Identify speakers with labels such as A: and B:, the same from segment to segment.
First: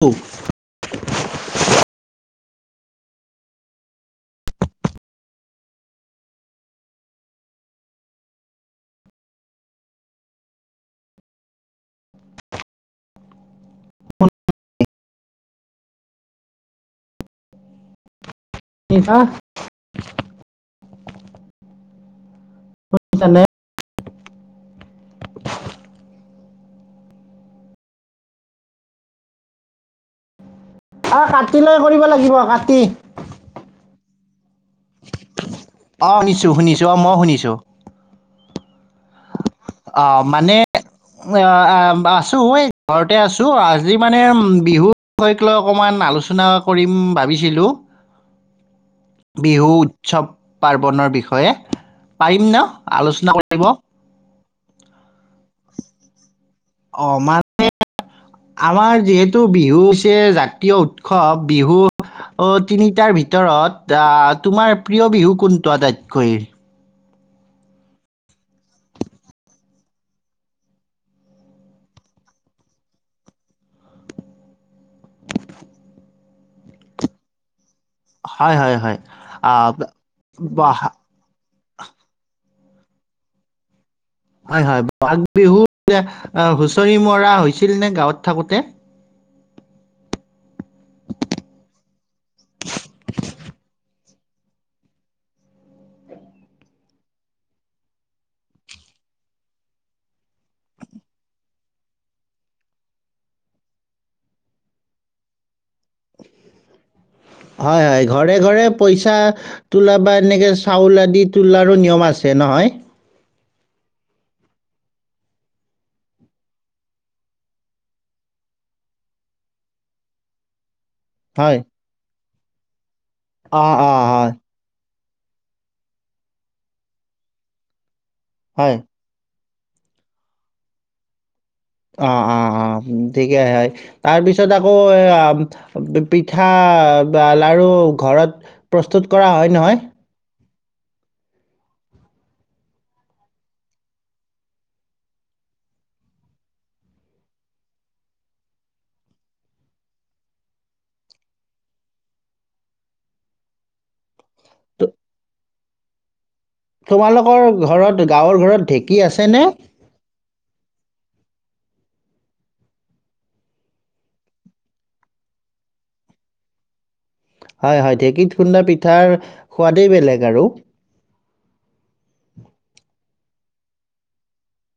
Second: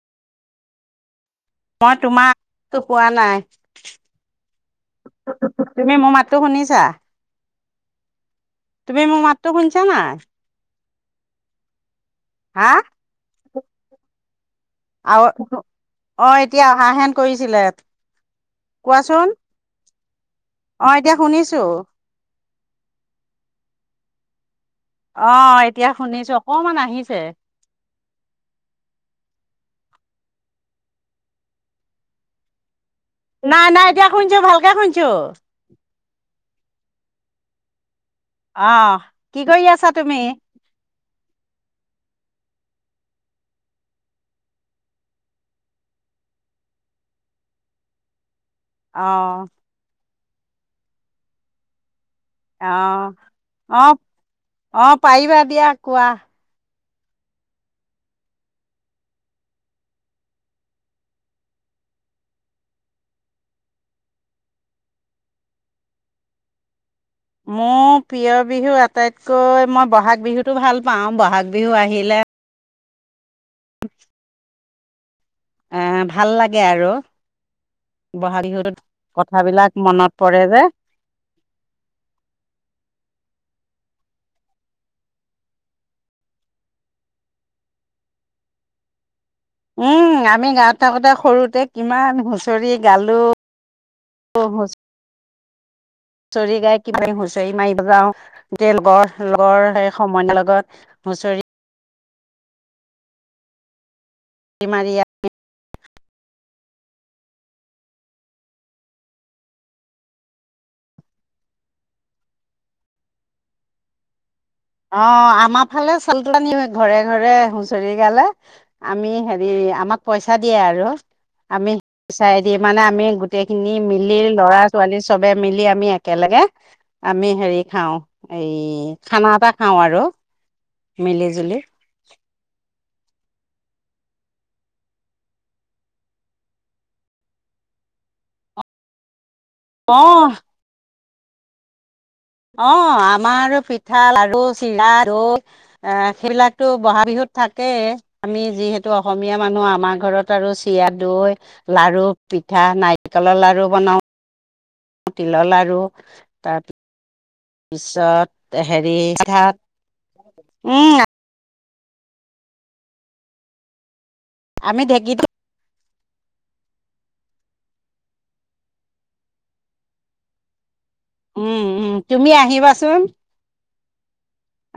A: গ [inaudible]
B: মই তোমাৰো কোৱা নাই তুমি মোৰ মাতটো শুনিছা তুমি মোৰ মাতটো শুনিছা নাই? হা আৰু অ' এতিয়া অহা হেন কৰিছিলে। কোৱাচোন
A: শুনিছানে
B: অ' এতিয়া শুনিছো।
A: তোক মানে
B: অ' এতিয়া শুনিছো অকমান আহিছে।
A: অ' কাট লৈ কৰিব লাগিব কাটি।
B: নাই নাই এতিয়া শুনিছো ভালকে শুনিছো।
A: অ' শুনিছো শুনিছো অ' মই শুনিছো।
B: অ' কি কৰি আছা তুমি
A: অ' মানে অ' অ' অ' আছো এই ঘৰতে আছো আজি মানে বিহুৰ বিষয়ক লৈ অকমান আলোচনা কৰিম ভাবিছিলোঁ‌।
B: অ
A: বিহুত উৎসৱ পাৰ্বণৰ বিষয়ে পাৰিম ন
B: অ
A: আলোচনা কৰিব
B: অ অ পাৰিবা দিয়া কোৱা
A: আহ মানে আমাৰ যিহেতু বিহু হৈছে জাতীয় উৎসৱ বিহু তিনিটাৰ ভিতৰত আহ তোমাৰ প্ৰিয় বিহু কোনটো আটাইতকৈ
B: মোৰ প্ৰিয় বিহু আটাইতকৈ মই বহাগ বিহুতটো ভাল পাওঁ বহাগ বিহু আহিলে এ ভাল লাগে আৰু বহাগ
A: হয় হয়
B: বিহুতত
A: হয় আহ
B: কথাবিলাক মনত পৰে যে
A: বা- হয় হয় বহাগ বিহুত হুঁচৰি মৰা হৈছিল নে গাঁৱত থাকোতে
B: উম আমি গাৱত থাকোতে সৰুতে কিমান হুচৰি গালো হুচৰি গাই কি হুচৰি মাৰিব যাওঁ তে লগৰ লগৰ সমনীয়াৰ লগত হুচৰি এইমাৰীয়া
A: হয় হয় ঘৰে ঘৰে পইচা তোলা বা এনেকে চাউল আদি তোলাৰো নিয়ম আছে নহয়
B: অ আমাৰ ফালে চাউল তোলা ন ঘৰে ঘৰে হুঁচৰি গালে আমি হেৰি আমাক পইচা দিয়ে আৰু।
A: হয়
B: চাই দি মানে আমি গোটেই খিনি
A: অঁ অঁ
B: মিলি
A: হয়
B: ল'ৰা ছোৱালী চ চবে মিলি আমি একেলগে আমি হেৰি খাওঁ। এই
A: হয়
B: খানা এটা খাও আৰু মিলি জুলি
A: অ অ অ ঠিকে হয় তাৰপিছত আকৌ এ পিঠা বা লাৰু ঘৰত প্ৰস্তুত কৰা হয় নহয়
B: অ অ আমাৰ আৰু পিঠা লাৰু চিৰা দৈ সেইবিলাকতো বহাগ বিহুত থাকেই আমি যিহেতু অসমীয়া মানুহ আমাৰ ঘৰত আৰু চিৰা দৈ লাৰু পিঠা নাৰিকলৰ লাৰু বনাওঁ
A: তো-
B: তুলা লা আৰু
A: তোমালোকৰ ঘৰত গাঁৱৰ ঘৰত
B: হেৰি
A: ঢেঁকী আছে নে
B: পিঠাত উম, আমি ঢেঁকীটো
A: হয় হয় ঢেঁকীত খুন্দা পিঠাৰ সোৱাদেই বেলেগ আৰু
B: উম উম তুমি আহিবাচোন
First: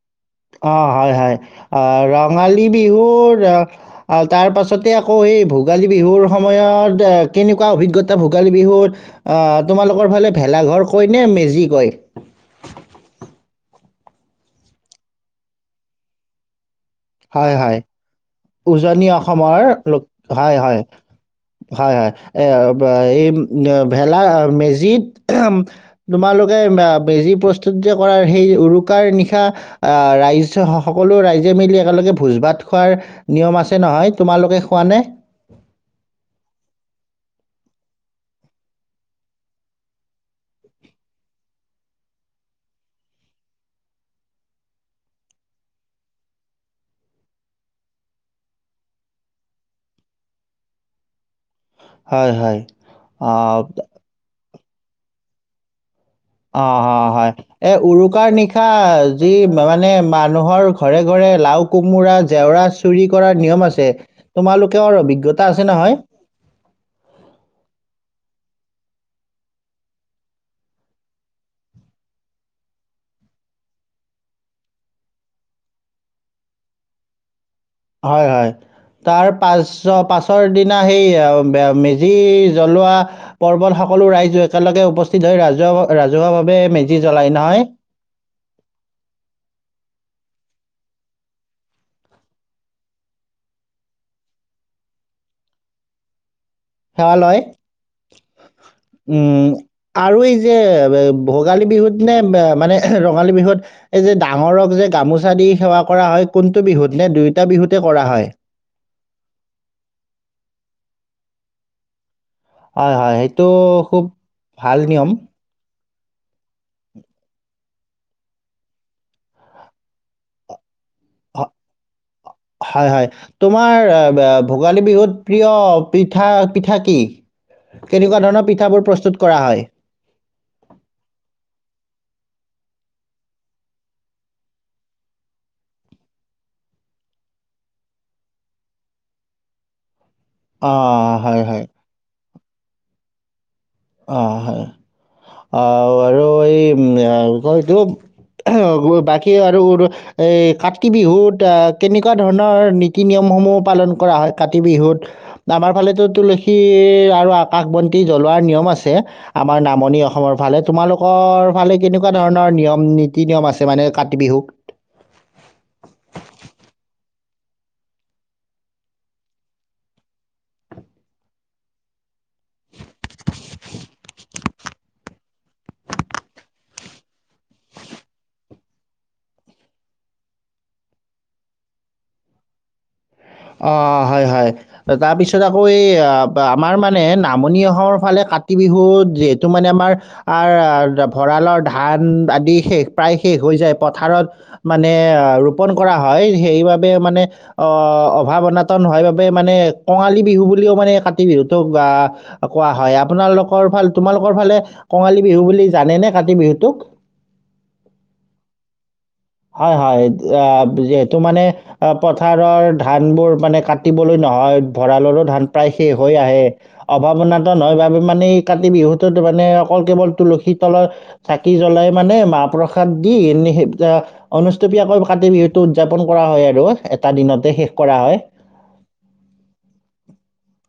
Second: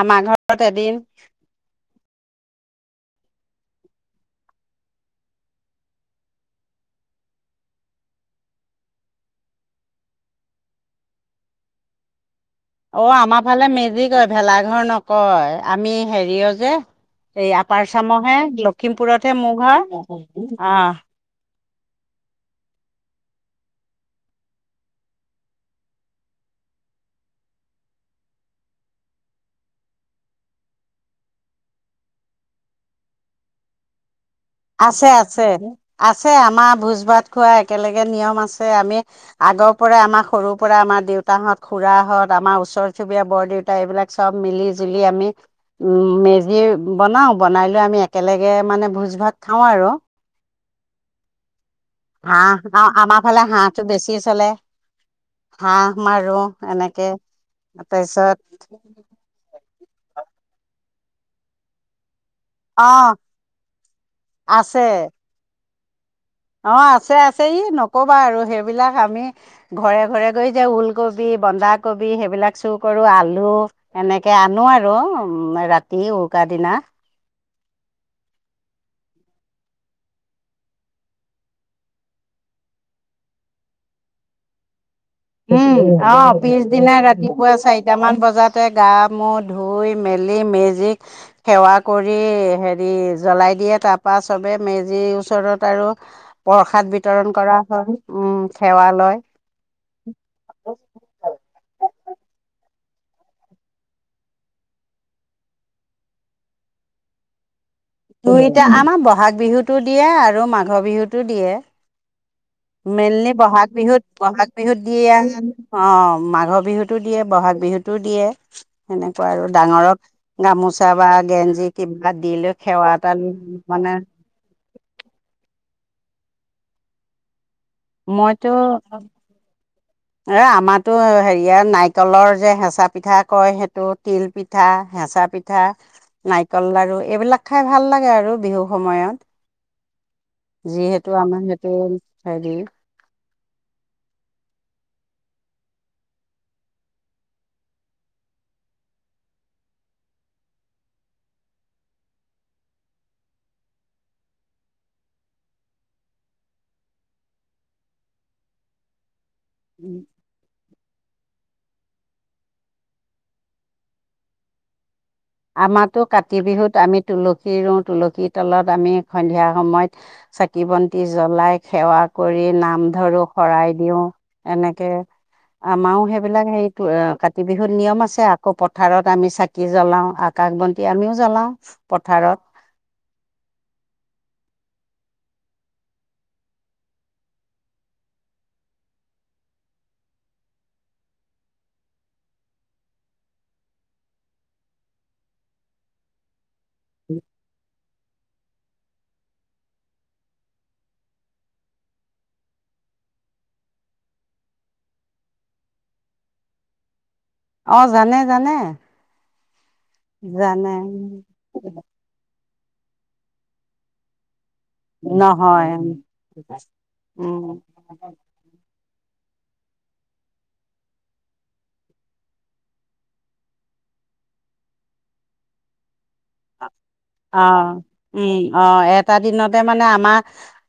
B: আমাৰ ঘৰত
A: অ
B: এদিন।
A: হয় হয় অ ৰঙালী বিহু বিহুৰ আহ তাৰ পাছতে আকৌ এই ভোগালী বিহুৰ সময়ত কেনেকুৱা অভিজ্ঞতা ভোগালী বিহুৰ অহ তোমালোকৰ ফালে ভেলাঘৰ কয় নে মেজি কয়
B: অ আমাৰ ফালে মেজিক কয় ভেলাঘৰ নকয় আমি হেৰি অ যে এই
A: হয় হয়
B: আপাৰ চামহে
A: উজনি
B: লখিমপুৰতহে
A: অসমৰ
B: মোৰ ঘৰ
A: লোক হয় হয়
B: অহ
A: হয় হয় এ এই ভেলা মেজিত তোমালোকে মেজি প্ৰস্তুতি কৰাৰ সেই উৰুকাৰ নিশা আহ ৰাইজ সকলো ৰাইজে মিলি একেলগে ভোজ ভাত খোৱাৰ নিয়ম আছে নহয় তোমালোকে খোৱানে
B: আছে আছে আছে আমাৰ ভোজ ভাত খোৱা একেলগে নিয়ম আছে আমি আগৰ পৰাই আমাৰ সৰুৰ পৰা আমাৰ দেউতাহঁত খুড়াহত আমাৰ ওচৰ চুবুৰীয়া বৰ দেউতা এইবিলাক চব মিলি জুলি আমি উম মেজি বনাও বনাই লৈ আমি একেলগে মানে ভোজ ভাত খাওঁ আৰু
A: হয় হয়
B: হা আমাৰ ফালে
A: অ',
B: হাঁহটো বেছি চলে হাহ‍ঁ
A: অ অ হয় এ উৰুকাৰ
B: তাৰপিছত
A: নিশা যি মানে মানে মানুহৰ ঘৰে ঘৰে লাও কোমোৰা জেওৰা
B: অ
A: চুৰি, কৰাৰ নিয়ম আছে তোমালোকেও
B: আছে
A: অভিজ্ঞতা আছে। আছে নহয়।
B: অ আছে আছে ই নকবা আৰু সেইবিলাক আমি ঘৰে ঘৰে গৈ যে ওলকবি, বন্ধাকবি, সেইবিলাক চুৰ কৰো আলু, এনেকে আনো আৰু ৰাতি উৰুকা দিনা।
A: হয় হয় তাৰ পাছ পাছৰ দিনা সেই মেজি জ্বলোৱা পৰ্বত সকলো ৰাইজো একেলগে উপস্থিত, হৈ
B: উম
A: ৰাজহুৱা
B: অ
A: ৰাজহুৱাভাৱে
B: পিছদিনা
A: মেজি জ্বলাই
B: ৰাতিপুৱা
A: নহয়,
B: চাৰিটামান বজাতে গা মূৰ ধুই মেলি মেজি মেজি সেৱা কৰি হেৰি জ্বলাই দিয়ে তাৰপা চবে মেজিৰ ওচৰত আৰু প্ৰসাদ
A: সেৱা
B: বিতৰণ
A: লয়।
B: কৰা হয় উম সেৱা লয়।
A: উম, আৰু এই যে ভোগালী বিহুত, নে মানে ৰঙালী বিহুত, এই যে ডাঙৰক যে গামোচা দি সেৱা কৰা হয় কোনটো বিহুত নে দুয়ইটা বিহুত-
B: দুই এতিয়া আমাৰ ব'হাগ, বিহুতো দিয়ে আৰু মাঘৰ, বিহুতো তু দিয়ে।
A: হয়, হয়,
B: মেলনে
A: সেইটো
B: বহাগ বিহুত
A: খুব
B: বহাগ বিহুত
A: ভাল
B: দিয়ে
A: নিয়ম।
B: যানো অ মাঘৰ, বিহুতো দিয়ে বহাগ, বিহুতো দিয়ে সেনেকুৱা আৰু ডাঙৰক গামোচা বা গেঞ্জি কিবা দি লৈ
A: হয়
B: সেৱা
A: হয়
B: এটা লৈ মানে
A: তোমাৰ ভোগালী, বিহুত প্ৰিয় পিঠা পিঠা কি? কেনেকুৱা ধৰণৰ
B: মইতো
A: পিঠাবোৰ প্ৰস্তুত কৰা হয়।
B: এ আমাতো হেৰিয় ন নাৰিকলৰ, যে হেঁচা পিঠা, কয় সেইটো তিল পিঠা, হেঁচা পিঠা নাৰিকল, লাৰু এইবিলাক খাই ভাল লাগে। আৰু বিহু সময়ত
A: অ',
B: যিহেতু
A: হয়,
B: আমাৰ
A: হয়।
B: সেইটো খাই দিও
A: অ হয় অ আৰু এই উম কয় এইতো বাকী আৰু এই কাতি, বিহুত কেনেকুৱা ধৰণৰ নীতি নিয়মসমূহ পালন কৰা হয় কাতি বিহুত আমাৰ ফালেতো তুলসী, আৰু আকাশ বন্তি, জ্বলোৱাৰ নিয়ম আছে। আছে আমাৰ নামনি অসমৰ ফালে তোমালোকৰ ফালে কেনেকুৱা ধৰণৰ নিয়ম নীতি নিয়ম আছে মানে কাতি বিহুত।
B: আমাৰ তো কাতি বিহুত আমি তুলসী, ৰুওঁ, তুলসীৰ, তলত আমি সন্ধিয়া সময়ত চাকি বন্তি জ্বলাই সেৱা কৰি নাম, ' ধৰো, শৰাই দিওঁ। এনেকে আমাৰো সেইবিলাক হেৰিত অ কাতি বিহুত নিয়ম আছে আকো পথাৰত, আমি চাকি জ্বলাও। আকাশ, বন্তি আমিও জ্বলাও পথাৰত।
A: অ হয় হয়। তাৰপিছত আকৌ এই ব - আমাৰ মানে নামনি অসমৰ ফালে কাতি, বিহুত যিহেতু মানে আমাৰ আৰ - ভঁৰালৰ, ধান, আদি শেষ প্ৰায় শেষ হৈ যায় পথাৰত মানে ৰোপন কৰা হয় সেইবাবে বে মানে অ অভাৱ অনাতন হয় বাবে মানে কঙালী বিহু বুলিও মানে কাতি বিহুটোক বা - কোৱা হয়। আপোনালোকৰ ফালে তোমালোকৰ ফালে কঙালী, বিহু বুলি জানে নে কাতি বিহুটোক?
B: অ জানে জানে
A: হয় হয় অ
B: জানে
A: যিহেতু মানে অ পথাৰ ধানবোৰ মানে কাটিবলৈ নহয়। ভঁৰালৰো ধান
B: নহয়
A: প্ৰায় শেষ হৈ আহে, অভাৱনাাত নহয় বাবে
B: উম
A: মানে এই কাতি বিহুত মানে অকল কেৱল তুলসীৰ তলত চাকি জ্বলাই মানে মাহ প্ৰসাদ দি এনে অনুষ্টপিয়া আকৌ কাতি বিহুত উদযাপন কৰা হয় আৰু এটা
B: অ
A: দিনতে শেষ কৰা হয়।
B: উম অ এটা দিনতে মানে আমাৰ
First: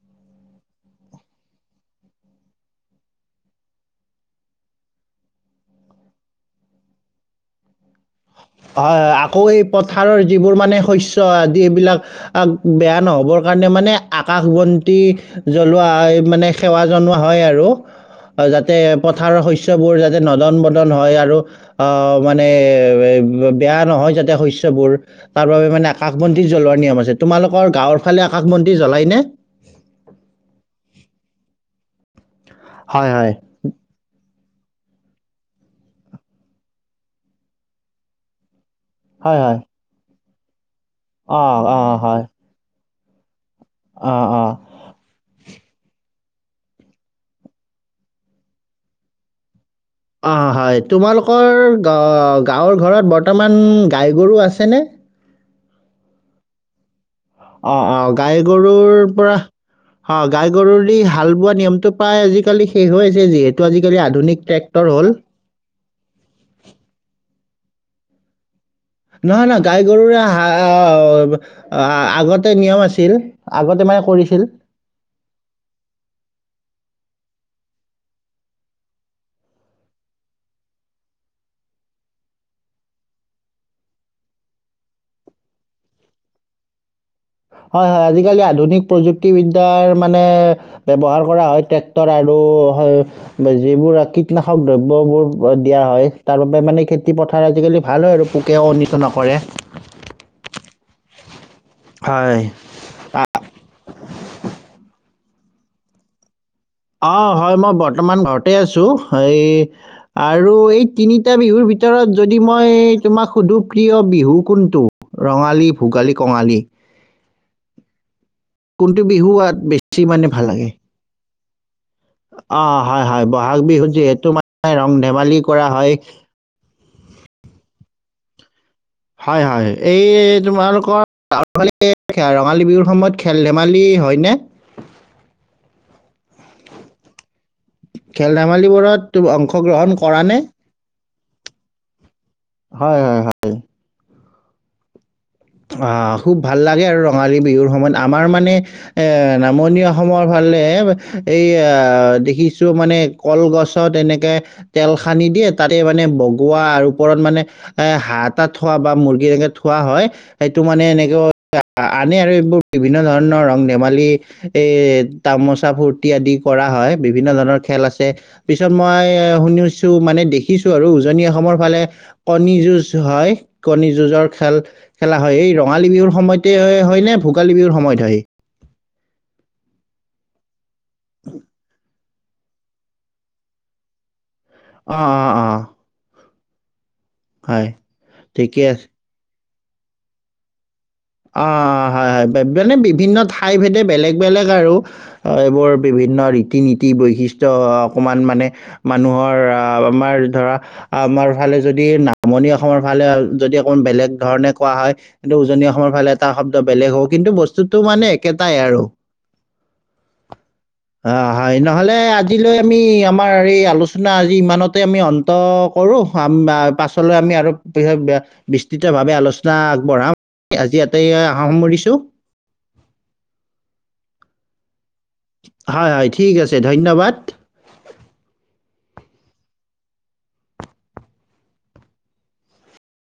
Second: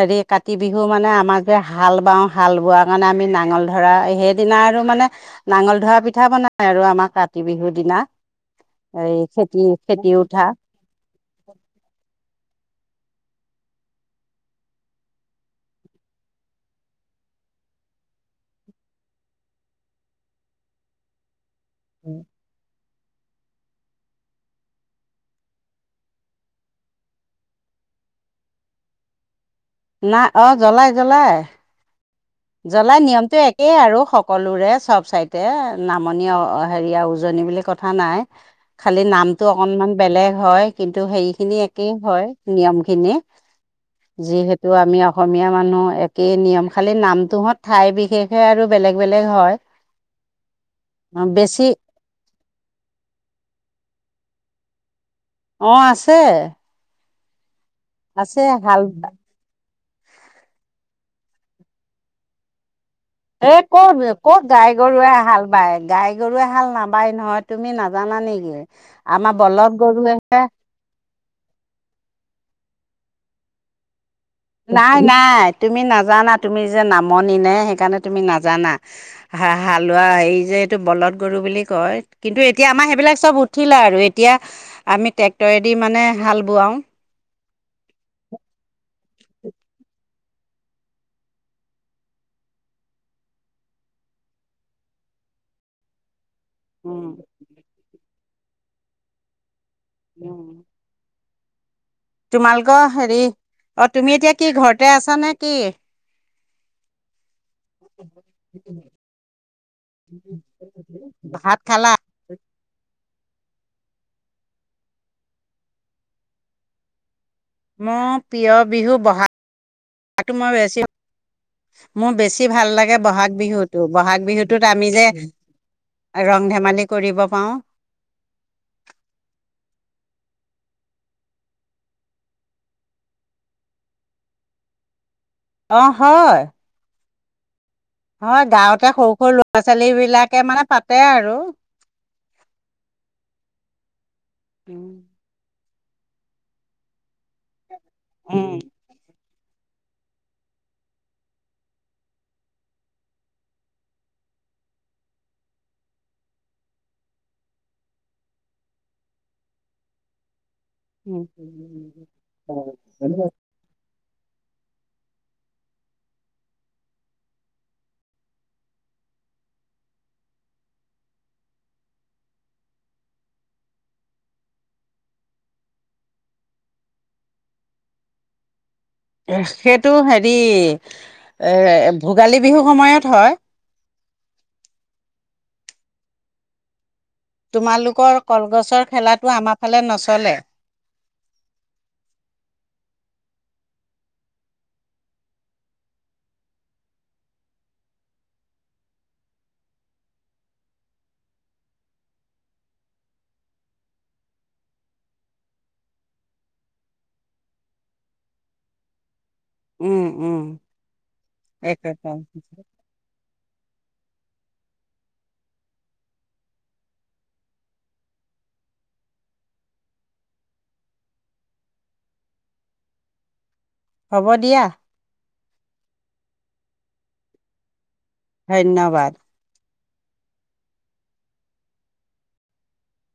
B: হেৰি কাতি বিহু মানে আমাক যে হাল বাওঁ হাল বোৱা কাৰণে আমি নাঙল ধৰা সেইদিনা আৰু মানে নাঙল ধৰা পিঠা বনাই আৰু আমাৰ কাতি বিহুৰ দিনা
A: হয় আকৌ এই
B: খেতি খেতি
A: পথাৰৰ
B: উঠা
A: যিবোৰ মানে শস্য আদি এইবিলাক বেয়া নহ'বৰ কাৰণে মানে আকাশ বন্তি জ্বলোৱা মানে সেৱা জনোৱা হয় আৰু যাতে পথাৰৰ শস্যবোৰ যাতে নদন বদন হয় আৰু অ মানে হয় [unintelligible] বেয়া নহয় যাতে শস্যবোৰ তাৰ বাবে মানে আকাশ বন্তি জ্বলোৱাৰ নিয়ম আছে তোমালোকৰ গাঁৱৰ ফালে আকাশ বন্তি জ্বলাই নে?
B: না অ জ্বলাই জ্বলাই জ্বলাই
A: হয় হয়
B: নিয়মটো একেই আৰু কলোৰে চব চাইতে নামনি হেৰিয়া উজনি বুলি কথা নাই খালি
A: হয়
B: নামতটো
A: হয়
B: অকনমান বেলেগ হয় কিন্তু হেৰি খিনি
A: অঁ
B: একেই
A: অঁ
B: হয় নিয়ম খিনি
A: অঁ অঁ
B: যিহেতু আমি অসমীয়া মানুহ একেই নিয়ম খালী নাম তোহঁত ঠাই বিশেষে আৰু বেলেগ বেলেগ হয়
A: অ হয় তোমালোকৰ
B: বেছি
A: গাঁৱৰ ঘৰত বৰ্তমান গাইগৰু আছেনে?
B: অ আছে
A: অ অ গাই
B: আছে হাল
A: গৰুৰ পৰা অ গাই গৰুৰি হাল বোৱা নিয়মটো প্ৰায় আজিকালি শেষ হৈ আছে
B: এ
A: যিহেতু
B: ক'ত
A: আজিকালি আধুনিক
B: কত গাই
A: ট্ৰেক্টৰ হ'ল।
B: গৰুৱে হাল বায় গাই গৰুৱে হাল নাবায় নহয় তুমি নাজানা নেকি আমাৰ
A: নহয় নহয়
B: বলধ
A: গাই গৰুৰে
B: গৰুৱেহে
A: আগতে নিয়ম আছিল ছিল আগতে মানে কৰিছিল
B: নাই নাই তুমি নাজানা তুমি নামনি নে সেইকাৰণে তুমি নাযানা, বা হালোৱা সেই যে এইটো বল গৰু বুলি কয়, কিন্তু এতিয়া আমাৰ সেইবিলাক চব উঠিলে আৰু এতিয়া আমি ট্ৰেক্টৰেদি মানে হাল বোৱাওঁ
A: হয় হয় আজিকালি আধুনিক প্ৰযুক্তি [unintelligible] মানে ব্যৱহাৰ কৰা হয়। ট্ৰেক্টৰ আৰু হয় যিবোৰ কীটনাশক দ্ৰব্যবোৰ দিয়া হয়। তাৰ বাবে মানে খেতি
B: বোৱাওঁ
A: পথাৰ আজি কালি ভাল হয় আৰু। পোকে অনিষ্ঠ নকৰে।
B: ওম ওম।
A: হয়
B: তোমালোকৰ হেৰি অ তুমি এতিয়া কি ঘৰতে আছা নে? ত
A: অ' হয় মই বৰ্তমান ঘৰতে আছো এই আৰু এই তিনিটা
B: ভাত
A: বিহুৰ
B: খালা
A: ভিতৰত যদি মই তোমাৰ সুদু প্ৰিয় বিহু কোনটো ৰঙালী ভোগালী কঙালী
B: মোৰ প্ৰিয় বিহু
A: কোনটো আ- বেছি মানে
B: বহাগহটো
A: ভাল
B: মই
A: লাগে
B: বেছি। মোৰ বেছি
A: অ
B: ভাল লাগে
A: হয় হয়
B: বহাগ বিহুতটো
A: বিহুত
B: বহাগ
A: যিহেতু
B: বিহুতত
A: মানে
B: আমি
A: ৰং
B: যে
A: ধেমালি কৰা হয়
B: ৰং ধেমালি। কৰিব পাওঁ।
A: হয় হয় এই তোমালোকৰ ৰালী ৰঙালী বিহুৰ সময়ত খেল ধেমালি হয়নে
B: অ'
A: খেল
B: হয় গাঁৱতে
A: ধেমালিবোৰত
B: সৰু
A: তুমি
B: সৰু ল'ৰা ছোৱালী
A: অংশগ্ৰহণ কৰানে
B: বিলাকে মানে পাতে আৰু [inaudible]
A: হয় হয় হয়
B: উম
A: অ' খুব ভাল লাগে আৰু ৰঙালী বিহুৰ সময়ত। আমাৰ মানে এ নামনি অসমৰ ফালে এই আহ দেখিছো মানে কলগছত এনেকে তেল সানি দিয়ে তাতে মানে বগোৱা আৰু ওপৰত মানে এ হাঁহ তটা থোৱা বা মুৰ্গী এনেকে থোৱা হয়। সেইটো মানে
B: উম
A: এনেকৈ আনে আৰু এইবোৰ বিভিন্ন ধৰণৰ ৰং ধেমালি। এৰ তামোচা ফূুৰ্তি আদি কৰা হয় বিভিন্ন ধৰণৰ খেল আছে পিছত মই এ শুনিছো মানে দেখিছো আৰু উজনি অসমৰ ফালে কণী যুঁজ হয় কণী যুঁজৰ খেল খেলা হয় এই ৰঙালী বিহুৰ সময়তে হয় নে ভোগালী বিহুৰ সময়ত হয়।
B: সেইটো হেৰি এ ভোগালী বিহুৰ সময়ত হয়।
A: অ' অ' অ'। হয়
B: তোমালোকৰ
A: ঠিকে আছে
B: কলগছৰ খেলাটো আমাৰ আমাৰ ফালে নচলে
A: অ হয় হয় মানে বিভিন্ন ঠাই ভেদে বেলেগ বেলেগ আৰু এইবোৰ বিভিন্ন ৰীতি নীতি বৈশিষ্টয় অকমান মানে মানুহৰ আহ আমাৰ ধৰা আমাৰ ফালে যদি নামনি অসমৰ ফালে যদি অকমান বেলেগ ধৰণে কোৱা হয় কিন্ত উজনি অসম। অসমৰ ফালে এটা শব্দ বেলেগ হ' কিন্তু বস্তুতটো মানে একেটাই আৰু
B: উম উম
A: অ' হয় নহলে
B: একেটা
A: আজিলৈ আমি আমাৰ এই আলোচনা আজি ইমানত। আমি অন্ত কৰো পাছলৈ আমি আৰু বিস্তৃতভাৱে আলোচনা আগবঢ়াম। আজি আটাই আহাৰ সামৰিছোঁ।
B: হ'ব দিয়া।
A: হয় হয় ঠিক আছে ধন্যবাদ।
B: ধন্যবাদ।